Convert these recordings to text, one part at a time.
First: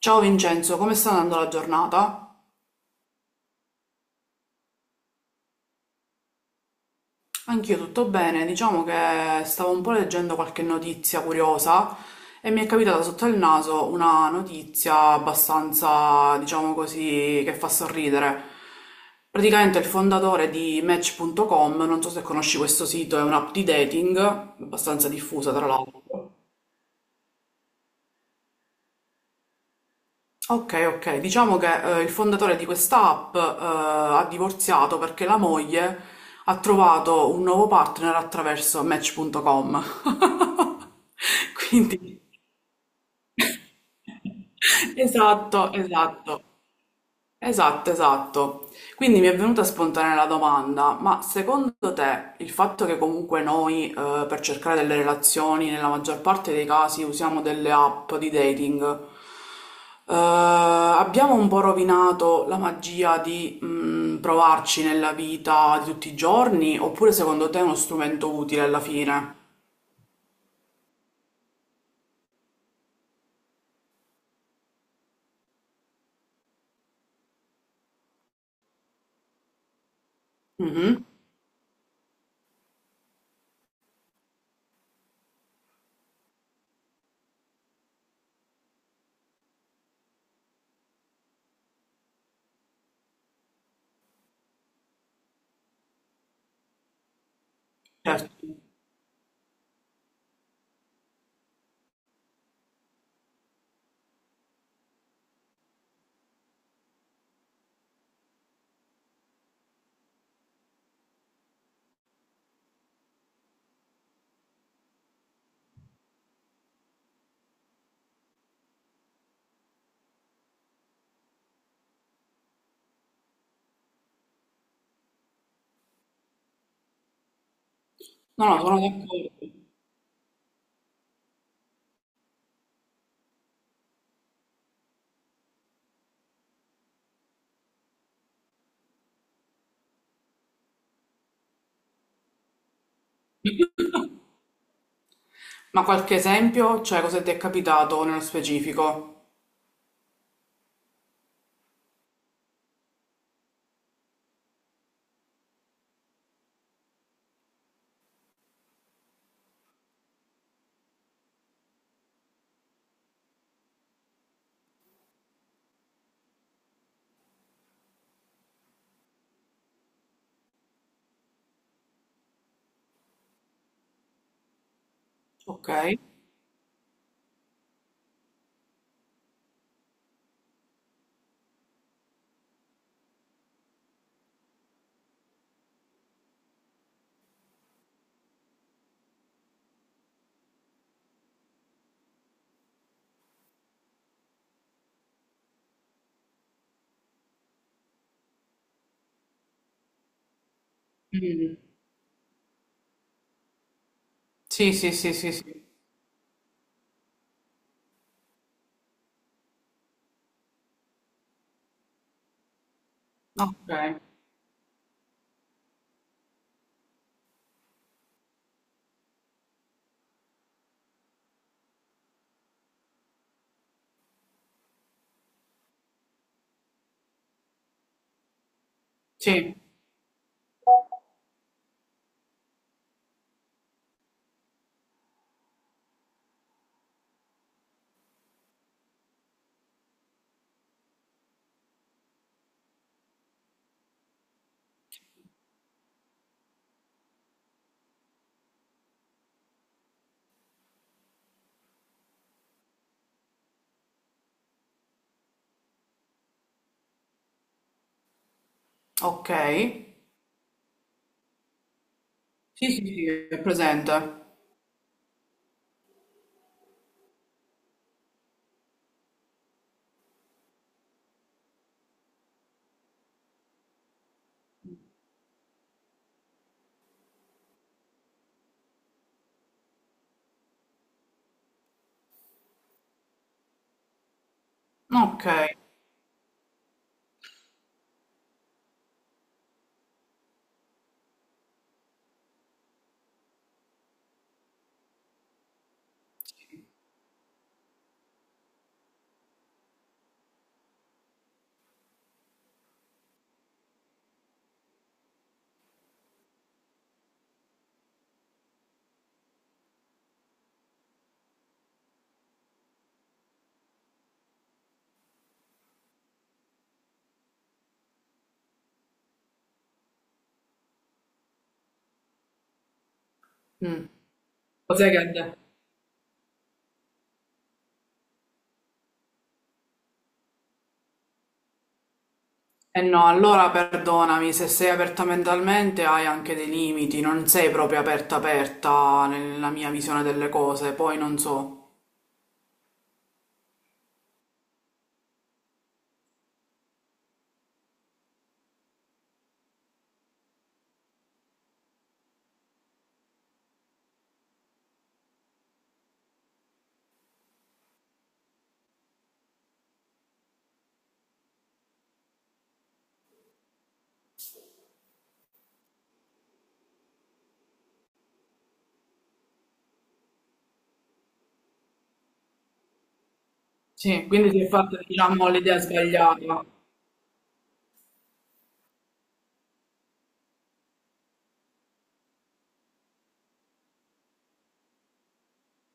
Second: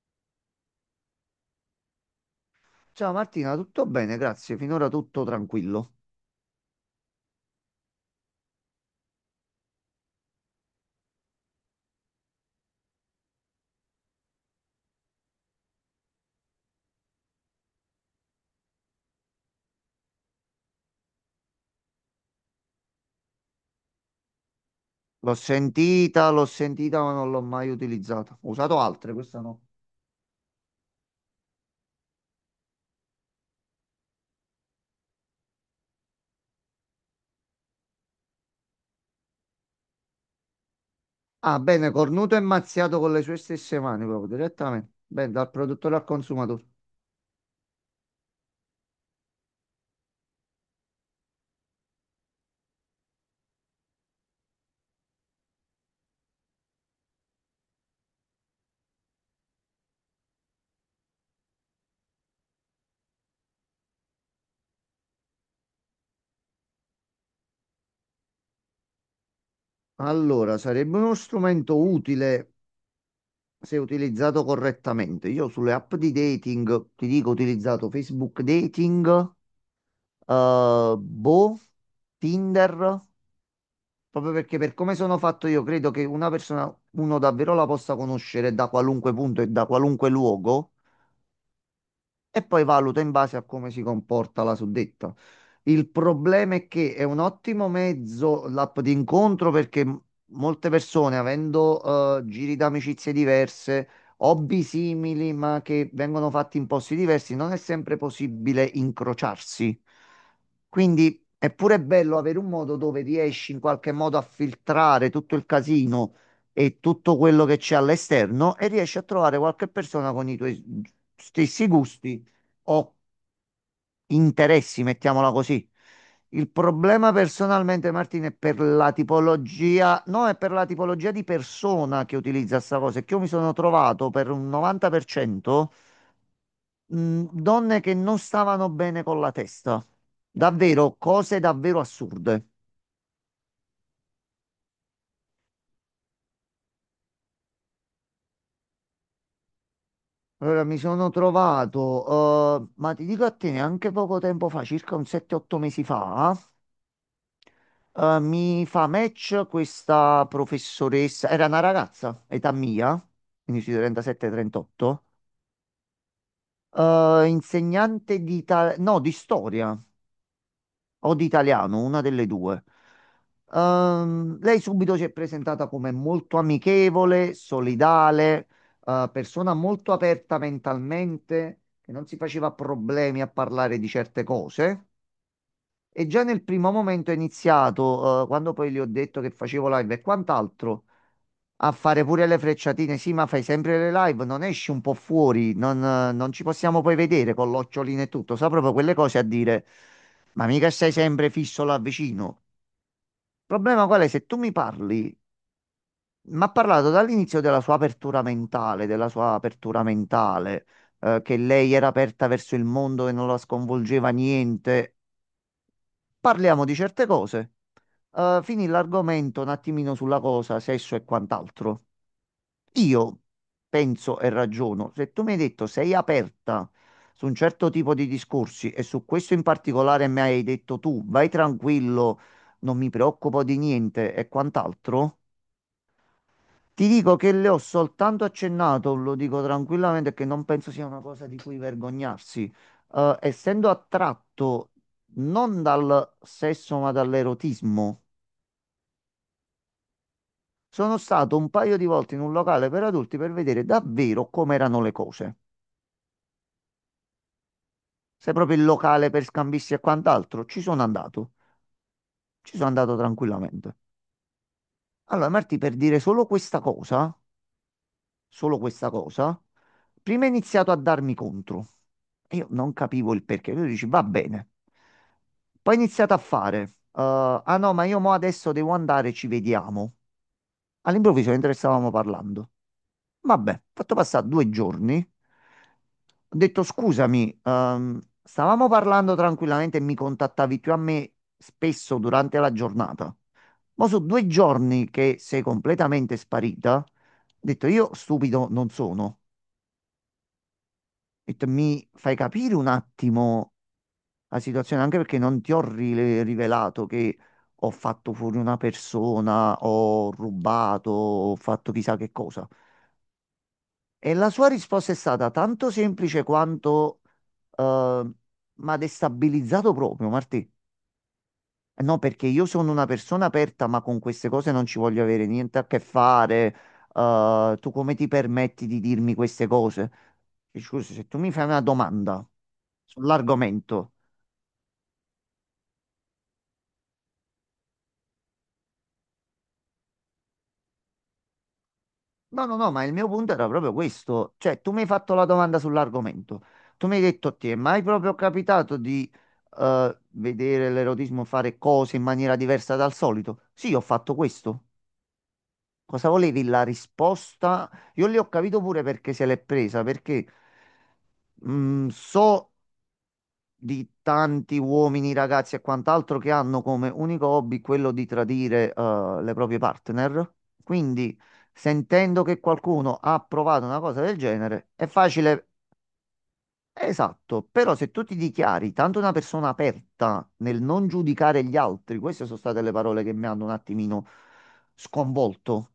Ciao Vincenzo, come sta andando la giornata? Ciao Martina, tutto bene? Grazie. Finora tutto tranquillo. Anch'io tutto bene, diciamo che stavo un po' leggendo qualche notizia curiosa e mi è capitata sotto il naso una notizia abbastanza, diciamo così, che fa sorridere. Praticamente il fondatore di Match.com, non so se conosci questo sito, è un'app di dating, abbastanza diffusa tra l'altro. L'ho sentita, ma non l'ho mai utilizzata. Ho usato altre, questa no. Ok, ok, diciamo che il fondatore di questa app ha divorziato perché la moglie ha trovato un nuovo partner attraverso Match.com. Ah, bene, Quindi, cornuto e mazziato con le sue stesse mani, proprio direttamente. Bene, dal esatto, produttore al esatto. consumatore. Esatto, esatto. Quindi mi è venuta spontanea la domanda, ma secondo te il fatto che comunque noi per cercare delle relazioni nella maggior parte dei casi usiamo delle app di dating, abbiamo un po' rovinato la magia di provarci nella vita di tutti i giorni, oppure secondo te è uno strumento utile alla fine? Allora, sarebbe uno strumento utile se utilizzato correttamente. Io sulle app di dating, ti dico, ho utilizzato Facebook Dating, Mhm, Boh, Tinder. Proprio perché per come sono fatto io, credo che una persona, uno davvero la possa conoscere da qualunque punto e da qualunque luogo, e poi valuto in base a come si comporta la suddetta. Il problema è che è un ottimo certo. mezzo l'app di incontro perché molte persone, avendo giri d'amicizie diverse, hobby simili, ma che vengono fatti in posti diversi, non è sempre possibile incrociarsi. Quindi è pure bello avere un modo dove riesci in qualche modo a filtrare tutto il casino e tutto quello che c'è all'esterno e riesci a trovare qualche persona con i tuoi stessi gusti ho interessi, mettiamola così. Il problema personalmente, Martina, è No, no, per sono la d'accordo. tipologia, no, è per la tipologia di persona che utilizza sta cosa. È che io mi sono trovato per un 90% donne che non stavano bene con la testa. Davvero, cose davvero assurde. Ma qualche esempio? Cioè, cosa ti è capitato nello specifico? Allora, mi sono trovato, ma ti dico a te, neanche poco tempo fa, circa un 7-8 mesi fa. Mi fa match questa professoressa, era una ragazza, età mia, quindi sui 37-38, insegnante di, no, di storia o di italiano, una delle due. Lei subito si è presentata Ok. come molto amichevole, solidale, persona molto aperta mentalmente, che non si faceva problemi a parlare di certe cose. E già nel primo momento è iniziato, quando poi gli ho detto che facevo live e quant'altro, a fare pure le frecciatine. Sì, ma fai sempre le live, non esci un po' fuori, non, non ci possiamo poi vedere con l'occhiolino e tutto. Sa proprio quelle cose a dire, ma mica stai sempre Mm. fisso là vicino. Il problema qual è? Se tu mi Sì, sì, parli, sì, sì, sì. mi ha parlato dall'inizio della sua apertura mentale, della sua apertura mentale, che lei era aperta verso il mondo e non la Ok. sconvolgeva niente parliamo di certe cose. Finì l'argomento un attimino sulla cosa, sesso e quant'altro. Io penso e ragiono, se tu mi hai detto sei aperta su un certo tipo di discorsi e su questo in Sì, particolare mi hai detto tu vai tranquillo, non mi preoccupo di niente e quant'altro, ti dico che le ho soltanto accennato, lo dico tranquillamente, che non penso sia una cosa di cui vergognarsi. Essendo attratto non dal sesso ma dall'erotismo, sono stato un paio di volte in un locale per adulti per vedere davvero com'erano le cose. Se proprio il locale per ok. scambisti e quant'altro, ci sono andato. Ci sono Sì, sì, andato sì, è tranquillamente. presente. Allora, Marti, per dire solo questa cosa. Solo questa cosa, prima ha iniziato a darmi contro. E io non capivo il perché. Lui dice, va bene. Poi ha iniziato a fare, ah no, ma io mo adesso devo andare, ci vediamo. All'improvviso, mentre stavamo parlando. Vabbè, ho fatto passare 2 giorni. Ok. Ho detto, scusami, stavamo parlando tranquillamente e mi contattavi più a me spesso durante la giornata. Ma sono 2 giorni che sei completamente sparita. Ho detto, io stupido non sono. Ho detto, mi fai capire un attimo la situazione, anche perché non ti ho rivelato che ho fatto fuori una persona, ho rubato, ho fatto chissà che cosa. E la sua risposta è stata tanto semplice quanto, eh, ma destabilizzato proprio, Martì. No, perché io sono una persona aperta, ma Mm. con queste cose non ci Cos'è voglio avere che... niente a che fare. Tu come ti permetti di dirmi queste cose? E scusa, se tu mi fai una domanda Eh no, allora sull'argomento. perdonami, se sei aperta mentalmente hai anche dei limiti, non sei proprio aperta aperta nella mia visione delle cose, poi non so. No, no, no, ma il mio punto era proprio questo. Cioè, tu mi hai fatto la domanda sull'argomento. Tu mi hai detto, ti è mai proprio capitato di vedere l'erotismo fare cose in maniera diversa dal solito? Sì, ho fatto questo. Cosa volevi la risposta? Io lì ho capito pure perché se l'è presa, perché so di tanti uomini, ragazzi e quant'altro che hanno come unico hobby quello di tradire le proprie partner. Quindi, sentendo che qualcuno ha provato una cosa Sì, del quindi si è genere, fatta, è diciamo, facile. l'idea sbagliata. Esatto, però se tu ti dichiari tanto una persona aperta nel non giudicare gli altri, queste sono state le parole che mi hanno un attimino sconvolto.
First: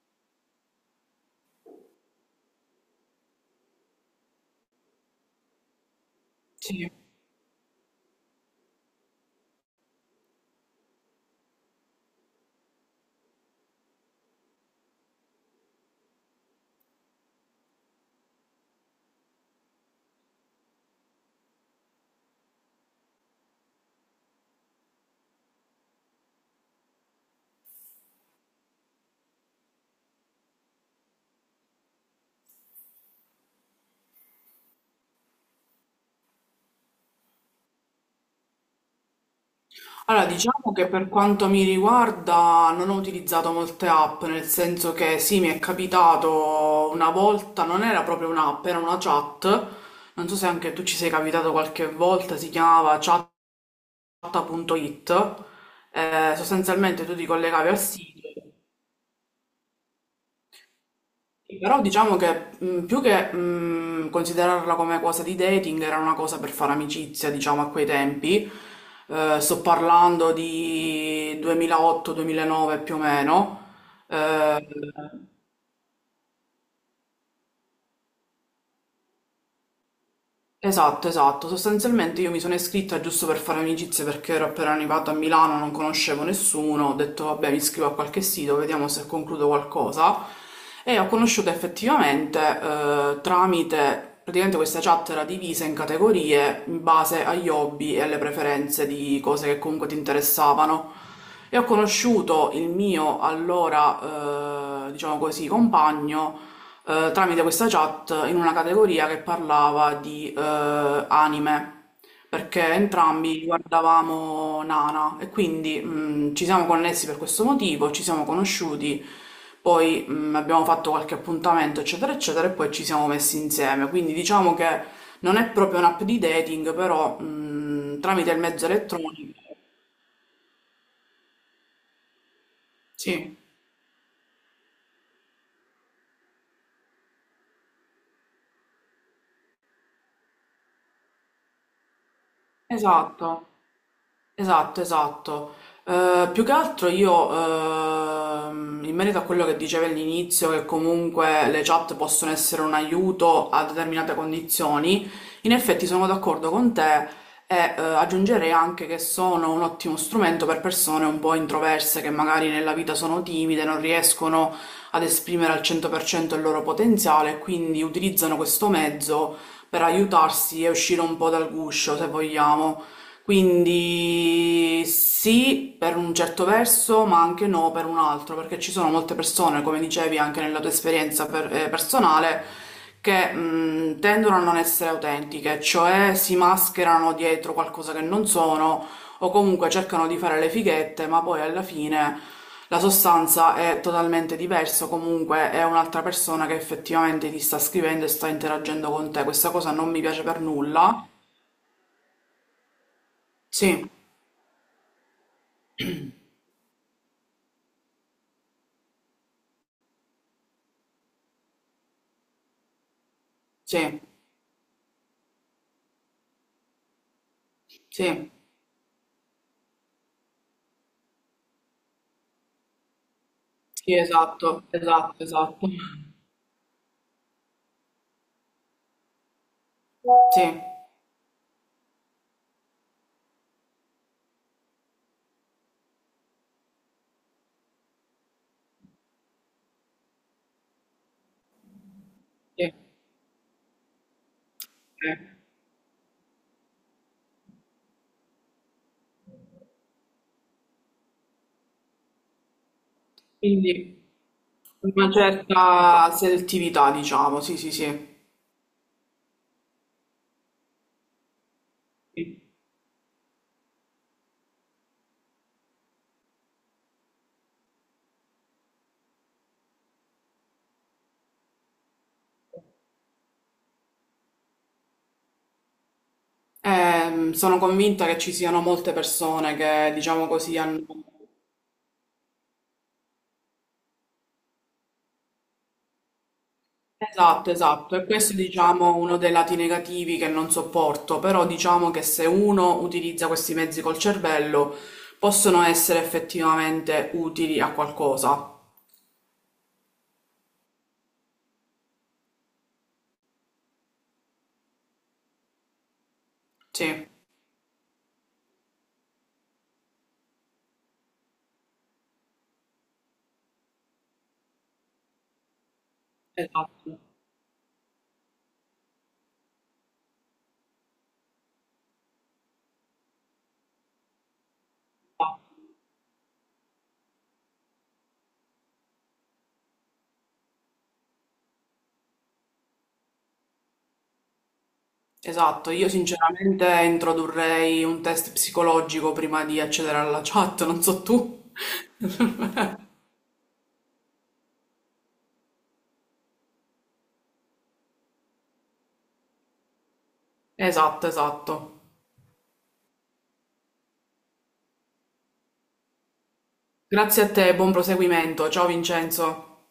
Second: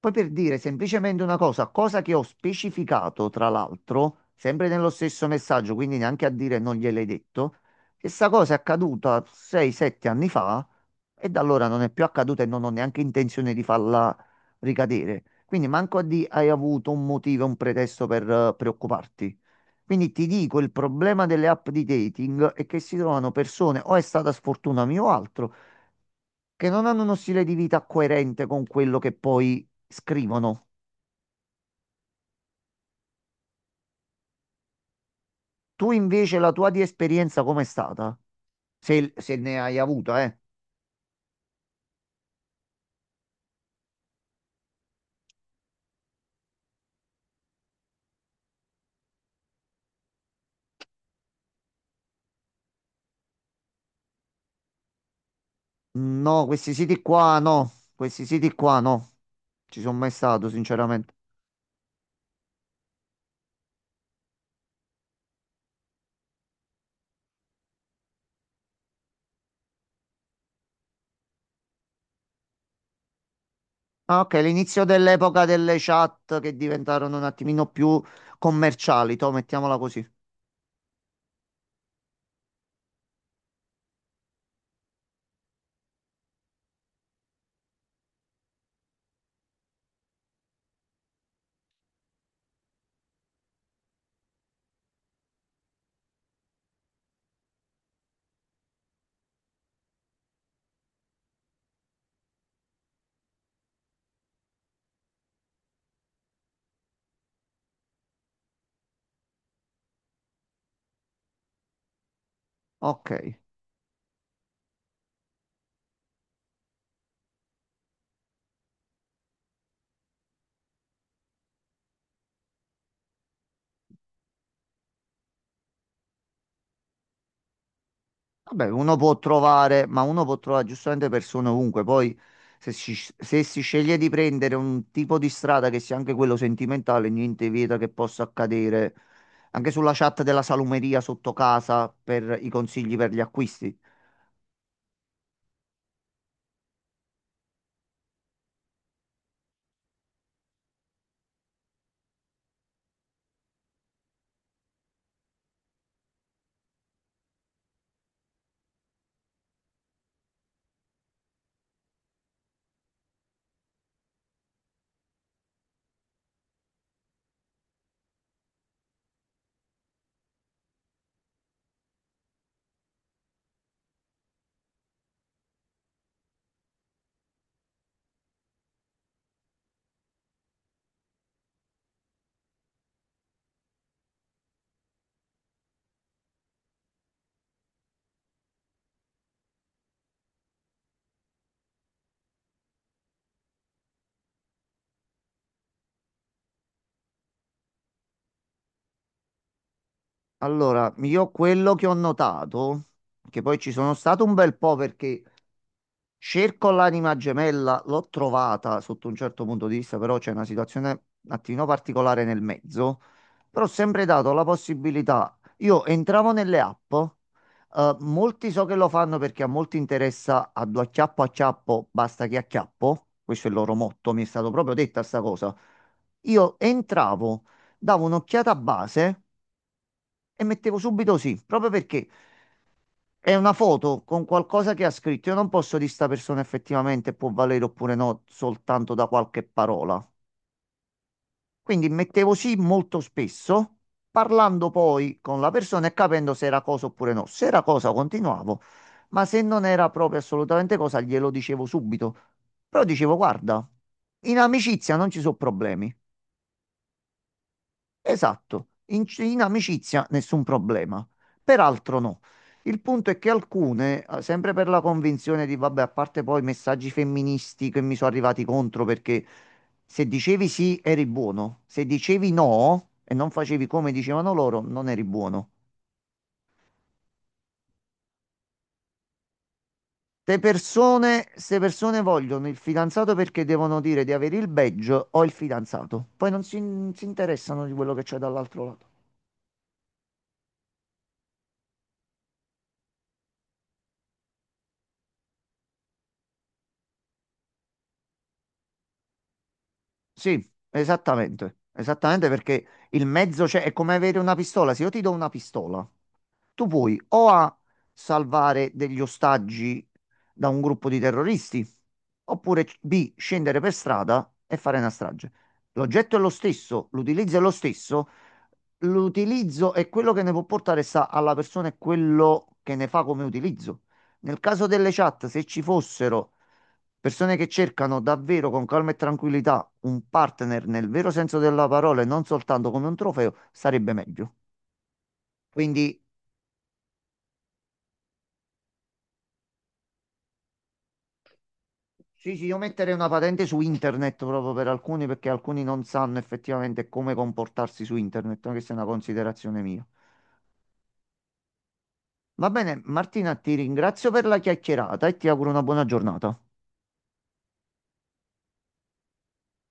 Poi per dire semplicemente una cosa, cosa che ho specificato tra l'altro, sempre nello stesso messaggio, quindi neanche a dire non Sì. gliel'hai detto, questa cosa è accaduta 6-7 anni fa e da allora non è più accaduta e non ho neanche intenzione di farla ricadere. Quindi manco a di hai avuto un motivo, un pretesto per preoccuparti. Quindi ti dico, il problema delle app di dating è che si trovano persone, o è stata sfortuna mia o altro, che non hanno uno stile di vita coerente con quello che poi scrivono. Tu invece la tua di esperienza com'è stata? Se, se ne hai avuta, Allora, eh? diciamo che per quanto mi riguarda non ho utilizzato molte app, nel senso che sì, mi è capitato una volta, non era proprio un'app, era una chat, non so se anche tu ci sei capitato qualche volta, si chiamava chat.it, No, questi siti sostanzialmente tu ti qua collegavi no, al sito. questi siti qua no. Ci sono mai stato, sinceramente. Sì, però diciamo che più che considerarla come cosa di dating era una cosa per fare amicizia, diciamo, a quei tempi. Sto parlando di 2008-2009 più o meno. Ah, ok, Eh, l'inizio dell'epoca delle chat che diventarono un attimino più commerciali, to, mettiamola così. Esatto, esatto. Sostanzialmente io mi sono iscritta giusto per fare amicizie perché ero appena arrivata a Milano, non conoscevo nessuno, ho detto vabbè mi iscrivo a qualche sito, vediamo se concludo qualcosa. E ho conosciuto effettivamente tramite, praticamente questa chat era divisa in categorie in base agli hobby e alle preferenze di cose che comunque ti interessavano. E ho conosciuto il mio allora, diciamo così, compagno tramite questa chat in una categoria che parlava di anime, perché Ok. entrambi guardavamo Nana e quindi ci siamo connessi per questo motivo, ci siamo conosciuti, poi abbiamo fatto qualche appuntamento, eccetera, eccetera, e poi ci siamo messi insieme. Quindi diciamo che non è proprio un'app di dating, però tramite il mezzo Vabbè, uno può elettronico. trovare, ma uno può trovare giustamente persone ovunque. Poi, se si, Sì, se si sceglie di prendere un tipo di strada che sia anche quello sentimentale, niente vieta che possa accadere anche sulla chat della salumeria sotto casa per i consigli per gli esatto. acquisti. Esatto, esatto. Più che altro io, in merito a quello che dicevi all'inizio, che comunque le chat possono essere un aiuto a determinate condizioni, in effetti sono d'accordo con te e aggiungerei anche che sono un ottimo strumento per persone un po' introverse che magari nella vita sono timide, non riescono ad esprimere al 100% il loro potenziale, quindi utilizzano questo mezzo per aiutarsi e uscire un po' dal guscio, se vogliamo. Quindi sì, per un certo verso, ma anche no per un altro, perché ci sono molte persone, come dicevi anche nella tua esperienza personale, che tendono a non essere autentiche, cioè si mascherano dietro qualcosa che non sono o comunque cercano di fare le fighette, ma poi alla fine la sostanza è totalmente diversa, o comunque è un'altra persona che effettivamente ti sta scrivendo e sta interagendo con te. Questa cosa non mi piace per Allora, nulla. io quello che ho notato, che poi ci Sì, sono stato un bel po' perché. Cerco l'anima gemella, l'ho trovata sotto un certo punto di vista, però c'è una situazione un attimino particolare nel mezzo. Però ho sì. sempre dato la possibilità. Io entravo nelle app, Sì, molti so che lo fanno perché a molti interessa a due acchiappo acchiappo, basta che acchiappo. Questo è il loro sì, motto, mi è stato esatto, proprio detta sta esatto, cosa. esatto. Io entravo, davo un'occhiata a base Sì, e mettevo subito sì, proprio perché. È una foto con qualcosa che ha scritto. Io non posso dire sta persona effettivamente può valere oppure no, soltanto da qualche parola. Quindi mettevo sì sì, molto spesso, parlando poi sì. con la persona e capendo se era cosa oppure no. Se era cosa continuavo, ma se non era proprio assolutamente cosa glielo dicevo subito. Però dicevo, guarda, Quindi in amicizia non una ci sono problemi. certa selettività, diciamo, sì, sì, sì. Esatto, in amicizia nessun problema, peraltro no. Sì. Il punto è che alcune, sempre per la convinzione di, vabbè, a parte poi messaggi femministi che mi sono arrivati contro perché se dicevi sì eri buono, se dicevi no e non facevi come dicevano loro, non eri buono. Sono convinta che ci siano molte persone che, diciamo così, hanno... Ste persone vogliono il fidanzato perché devono dire di avere il badge o il fidanzato, poi non si, si Esatto, interessano di quello esatto, che e c'è questo è, dall'altro lato. diciamo, uno dei lati negativi che non sopporto, però diciamo che se uno utilizza questi mezzi col cervello, possono essere effettivamente utili a qualcosa. Sì, esattamente, esattamente perché il mezzo c'è, è come avere una pistola. Se io ti do una pistola, tu puoi Sì, o a salvare degli ostaggi da un gruppo di terroristi, oppure B, scendere per strada e fare una strage. L'oggetto è lo stesso, esatto. l'utilizzo è lo stesso, l'utilizzo è quello che ne può portare sta alla persona e quello che ne fa come utilizzo. Nel caso delle chat, se ci fossero persone che cercano davvero con calma e tranquillità un partner nel vero senso della parola e non soltanto come un trofeo, sarebbe meglio. Esatto, io Quindi sinceramente introdurrei un test psicologico prima di accedere alla chat, non so tu. sì, sì, io metterei una patente su internet proprio per alcuni perché alcuni non sanno effettivamente come comportarsi su internet, anche se è una considerazione mia. Esatto, esatto. Va bene, Martina, ti ringrazio per la chiacchierata e ti auguro una buona giornata. Grazie a te, buon proseguimento. Ciao Vincenzo.